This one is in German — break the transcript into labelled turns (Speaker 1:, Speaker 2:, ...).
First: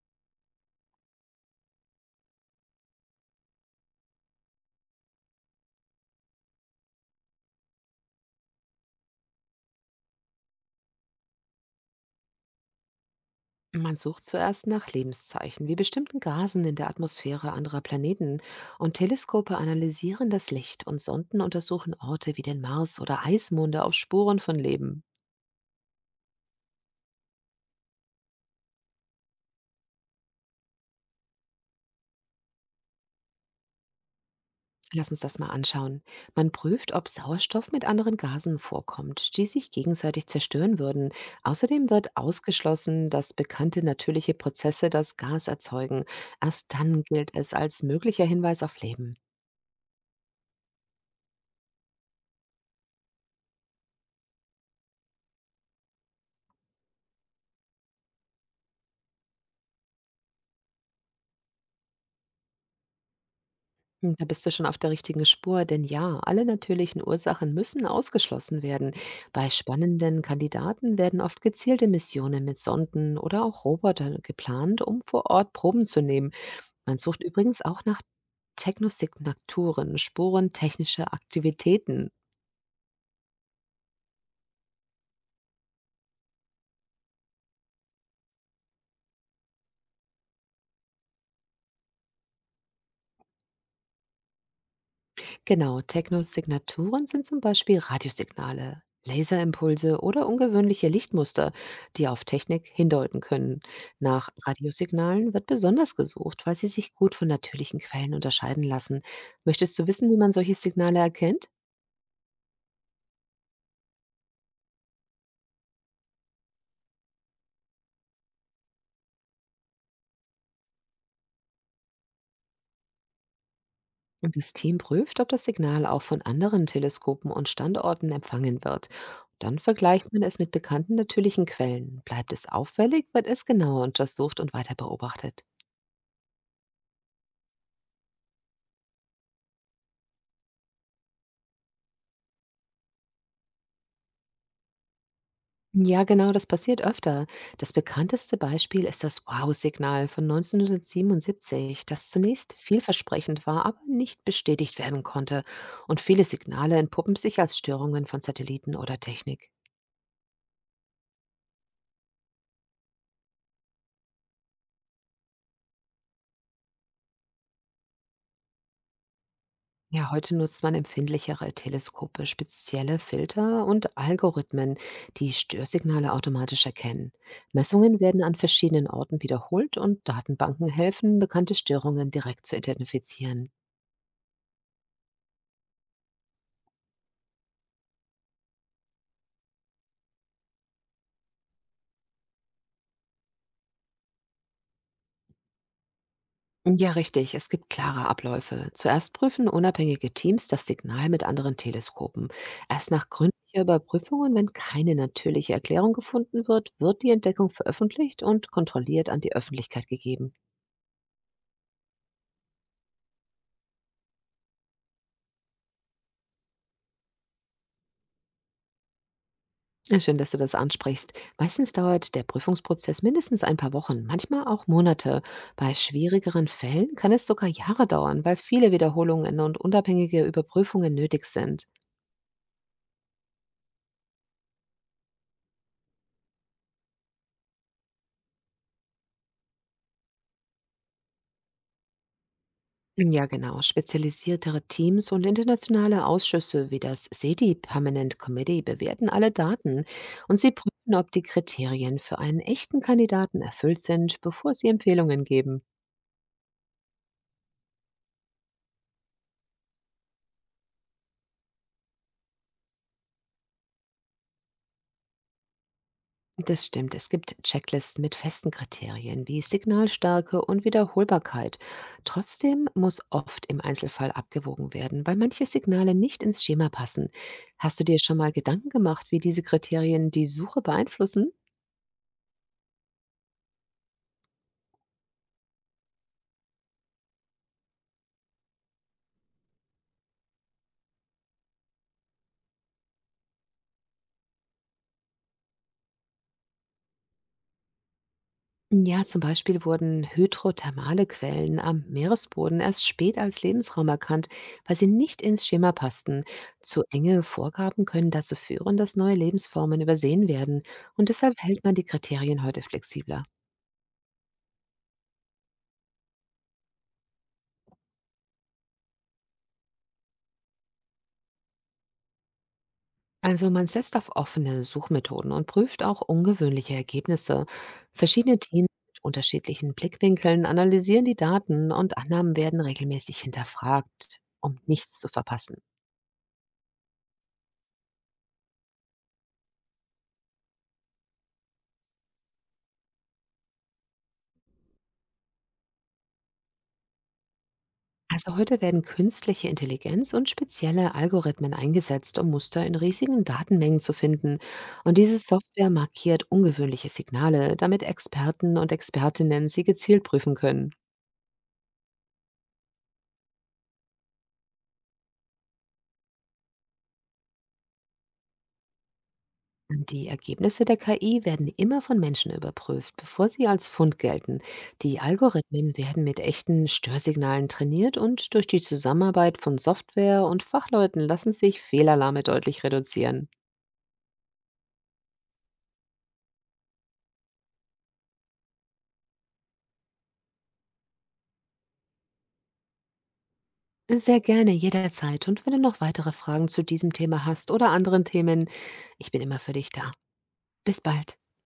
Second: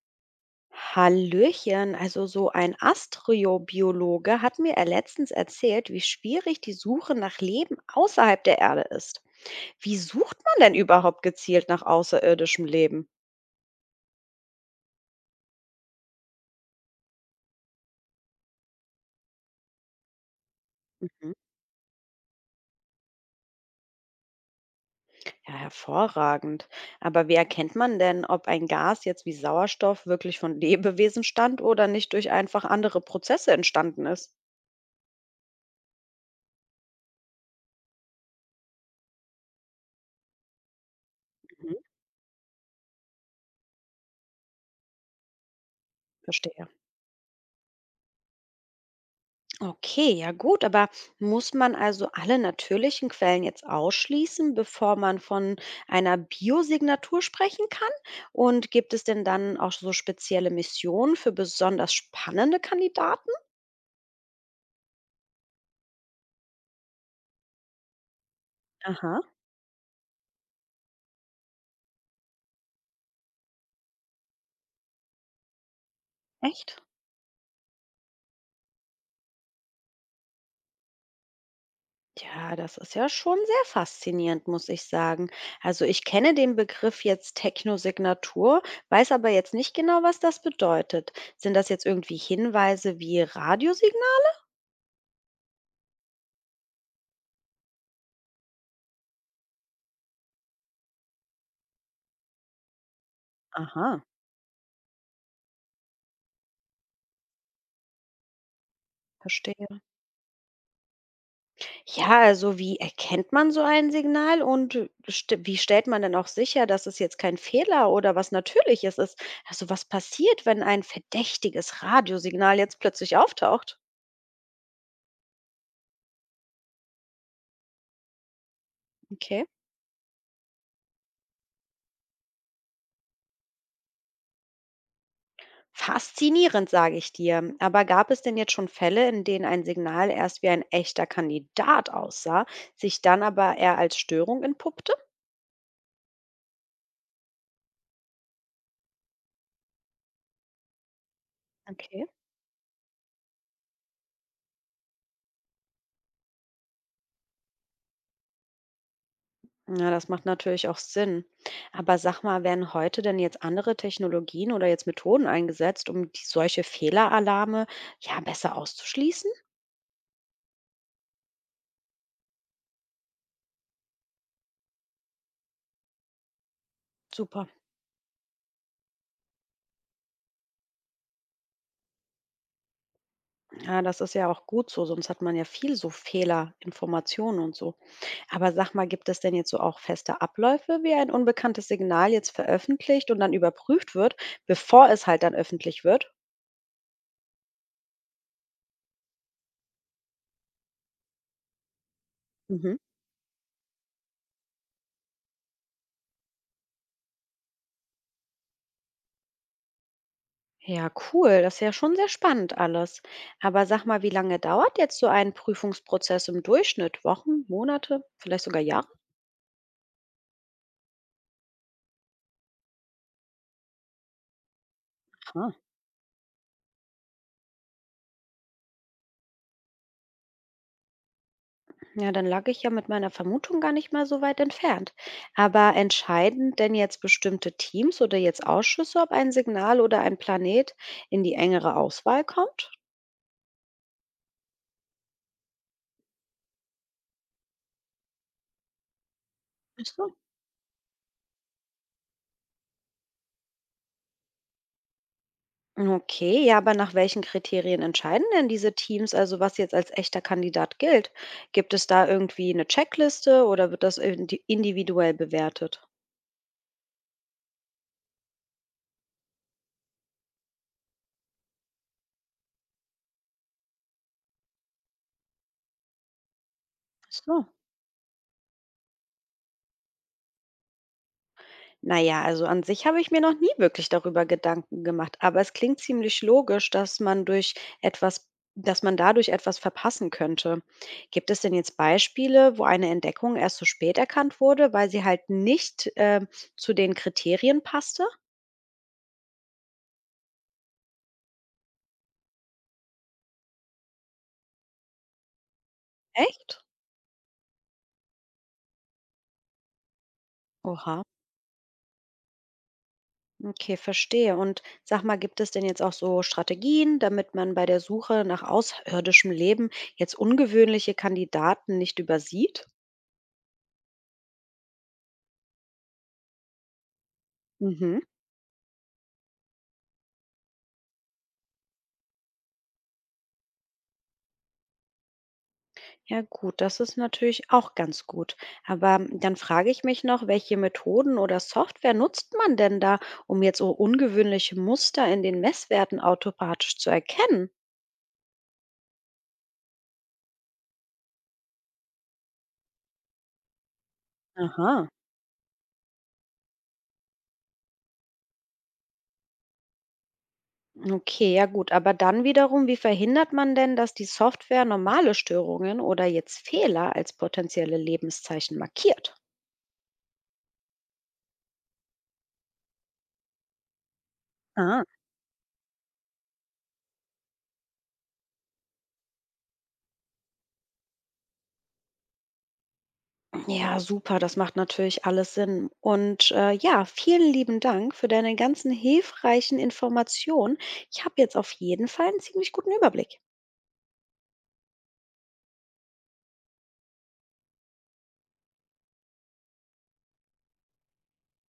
Speaker 1: Hallöchen, also so ein Astrobiologe hat mir er letztens erzählt, wie schwierig die Suche nach Leben außerhalb der Erde ist. Wie sucht man denn überhaupt gezielt nach außerirdischem Leben?
Speaker 2: Man sucht zuerst nach Lebenszeichen, wie bestimmten Gasen in der Atmosphäre anderer Planeten. Und Teleskope analysieren das Licht und
Speaker 1: Mhm.
Speaker 2: Sonden untersuchen Orte wie den Mars oder Eismonde auf Spuren von Leben.
Speaker 1: Ja, hervorragend. Aber wie erkennt man denn, ob ein Gas jetzt wie Sauerstoff wirklich von Lebewesen stammt oder nicht durch einfach andere Prozesse entstanden ist?
Speaker 2: Lass uns das mal anschauen. Man prüft, ob Sauerstoff mit anderen Gasen vorkommt, die sich gegenseitig zerstören würden.
Speaker 1: Mhm.
Speaker 2: Außerdem wird ausgeschlossen, dass bekannte natürliche Prozesse das Gas erzeugen.
Speaker 1: Verstehe.
Speaker 2: Erst dann gilt es als möglicher Hinweis auf Leben.
Speaker 1: Okay, ja gut, aber muss man also alle natürlichen Quellen jetzt ausschließen, bevor man von einer Biosignatur sprechen kann? Und gibt es denn dann auch so spezielle Missionen für besonders spannende Kandidaten?
Speaker 2: Da bist du schon auf der richtigen Spur, denn ja, alle natürlichen Ursachen müssen ausgeschlossen werden.
Speaker 1: Aha,
Speaker 2: Bei spannenden Kandidaten werden oft gezielte Missionen mit Sonden oder auch Robotern geplant, um vor Ort Proben zu nehmen.
Speaker 1: echt?
Speaker 2: Man sucht übrigens auch nach Technosignaturen, Spuren technischer Aktivitäten.
Speaker 1: Ja, das ist ja schon sehr faszinierend, muss ich sagen. Also ich kenne den Begriff jetzt Technosignatur, weiß aber jetzt nicht genau, was das bedeutet. Sind das jetzt irgendwie Hinweise wie Radiosignal?
Speaker 2: Genau, Technosignaturen sind zum Beispiel Radiosignale, Laserimpulse oder ungewöhnliche Lichtmuster, die auf Technik hindeuten können.
Speaker 1: Aha,
Speaker 2: Nach Radiosignalen wird besonders gesucht, weil sie sich gut von natürlichen Quellen unterscheiden lassen.
Speaker 1: verstehe.
Speaker 2: Möchtest du wissen, wie man solche Signale erkennt?
Speaker 1: Ja, also wie erkennt man so ein Signal und st wie stellt man denn auch sicher, dass es jetzt kein Fehler oder was Natürliches ist? Also was passiert, wenn ein verdächtiges Radiosignal jetzt plötzlich auftaucht?
Speaker 2: Das Team prüft, ob das Signal auch von anderen Teleskopen und Standorten empfangen wird.
Speaker 1: Okay.
Speaker 2: Dann vergleicht man es mit bekannten natürlichen Quellen. Bleibt es auffällig, wird es genauer untersucht und weiter beobachtet.
Speaker 1: Faszinierend, sage ich dir. Aber gab es denn jetzt schon Fälle, in denen ein Signal erst wie ein echter Kandidat aussah, sich dann aber eher als Störung entpuppte?
Speaker 2: Ja, genau, das passiert öfter. Das bekannteste Beispiel ist das Wow-Signal von 1977,
Speaker 1: Okay.
Speaker 2: das zunächst vielversprechend war, aber nicht bestätigt werden konnte. Und viele Signale entpuppen sich als Störungen von Satelliten oder Technik.
Speaker 1: Ja, das macht natürlich auch Sinn. Aber sag mal, werden heute denn jetzt andere Technologien oder jetzt Methoden eingesetzt, um solche Fehleralarme ja besser auszuschließen?
Speaker 2: Ja, heute nutzt man empfindlichere Teleskope, spezielle Filter und Algorithmen, die Störsignale automatisch erkennen.
Speaker 1: Super.
Speaker 2: Messungen werden an verschiedenen Orten wiederholt und Datenbanken helfen, bekannte Störungen direkt zu identifizieren.
Speaker 1: Ja, das ist ja auch gut so, sonst hat man ja viel so Fehlerinformationen und so. Aber sag mal, gibt es denn jetzt so auch feste Abläufe, wie ein unbekanntes Signal jetzt veröffentlicht und dann überprüft wird, bevor es halt dann öffentlich wird?
Speaker 2: Ja, richtig. Es gibt klare Abläufe. Zuerst prüfen unabhängige Teams das Signal mit anderen Teleskopen.
Speaker 1: Mhm.
Speaker 2: Erst nach gründlicher Überprüfung und wenn keine natürliche Erklärung gefunden wird, wird die Entdeckung veröffentlicht und kontrolliert an die Öffentlichkeit gegeben.
Speaker 1: Ja, cool. Das ist ja schon sehr spannend alles. Aber sag mal, wie lange dauert jetzt so ein Prüfungsprozess im Durchschnitt? Wochen, Monate, vielleicht sogar Jahre?
Speaker 2: Ja, schön, dass du das ansprichst. Meistens dauert der Prüfungsprozess mindestens ein paar Wochen, manchmal auch Monate.
Speaker 1: Ah.
Speaker 2: Bei schwierigeren Fällen kann es sogar Jahre dauern, weil viele Wiederholungen und unabhängige Überprüfungen nötig sind.
Speaker 1: Ja, dann lag ich ja mit meiner Vermutung gar nicht mal so weit entfernt. Aber entscheiden denn jetzt bestimmte Teams oder jetzt Ausschüsse, ob ein Signal oder ein Planet in die engere Auswahl kommt?
Speaker 2: Ja, genau. Spezialisiertere Teams und internationale Ausschüsse wie das SEDI Permanent Committee bewerten alle Daten und sie prüfen, ob die Kriterien für einen echten Kandidaten erfüllt sind, bevor sie Empfehlungen geben.
Speaker 1: Okay, ja, aber nach welchen Kriterien entscheiden denn diese Teams, also was jetzt als echter Kandidat gilt? Gibt es da irgendwie eine Checkliste oder wird das individuell bewertet?
Speaker 2: Das stimmt, es gibt Checklisten mit festen Kriterien wie Signalstärke und Wiederholbarkeit. Trotzdem muss oft im Einzelfall abgewogen werden, weil manche Signale nicht ins Schema passen.
Speaker 1: Ach so.
Speaker 2: Hast du dir schon mal Gedanken gemacht, wie diese Kriterien die Suche beeinflussen?
Speaker 1: Naja, also an sich habe ich mir noch nie wirklich darüber Gedanken gemacht, aber es klingt ziemlich logisch, dass man durch etwas, dass man dadurch etwas verpassen könnte. Gibt es denn jetzt Beispiele, wo eine Entdeckung erst so spät erkannt wurde, weil sie halt nicht zu den Kriterien passte?
Speaker 2: Ja, zum Beispiel wurden hydrothermale Quellen am Meeresboden erst spät als Lebensraum erkannt, weil sie nicht ins Schema passten.
Speaker 1: Echt?
Speaker 2: Zu enge Vorgaben können dazu führen, dass neue Lebensformen übersehen werden.
Speaker 1: Oha.
Speaker 2: Und deshalb hält man die Kriterien heute flexibler.
Speaker 1: Okay, verstehe. Und sag mal, gibt es denn jetzt auch so Strategien, damit man bei der Suche nach außerirdischem Leben jetzt ungewöhnliche Kandidaten nicht übersieht?
Speaker 2: Also man setzt auf offene Suchmethoden und prüft auch ungewöhnliche Ergebnisse.
Speaker 1: Mhm.
Speaker 2: Verschiedene Teams mit unterschiedlichen Blickwinkeln analysieren die Daten und Annahmen werden regelmäßig hinterfragt, um nichts zu verpassen.
Speaker 1: Ja gut, das ist natürlich auch ganz gut. Aber dann frage ich mich noch, welche Methoden oder Software nutzt man denn da, um jetzt so ungewöhnliche Muster in den Messwerten automatisch zu erkennen?
Speaker 2: Also heute werden künstliche Intelligenz und spezielle Algorithmen eingesetzt, um Muster in riesigen Datenmengen zu finden.
Speaker 1: Aha.
Speaker 2: Und diese Software markiert ungewöhnliche Signale, damit Experten und Expertinnen sie gezielt prüfen können.
Speaker 1: Okay, ja gut, aber dann wiederum, wie verhindert man denn, dass die Software normale Störungen oder jetzt Fehler als potenzielle Lebenszeichen markiert?
Speaker 2: Die Ergebnisse der KI werden immer von Menschen überprüft, bevor sie als Fund gelten.
Speaker 1: Ah.
Speaker 2: Die Algorithmen werden mit echten Störsignalen trainiert und durch die Zusammenarbeit von Software und Fachleuten lassen sich Fehlalarme deutlich reduzieren.
Speaker 1: Ja, super, das macht natürlich alles Sinn. Und ja, vielen lieben Dank für deine ganzen hilfreichen Informationen. Ich habe jetzt auf jeden Fall einen ziemlich guten Überblick.
Speaker 2: Sehr gerne, jederzeit. Und wenn du noch weitere Fragen zu diesem Thema hast oder anderen Themen, ich bin immer für dich da. Bis bald.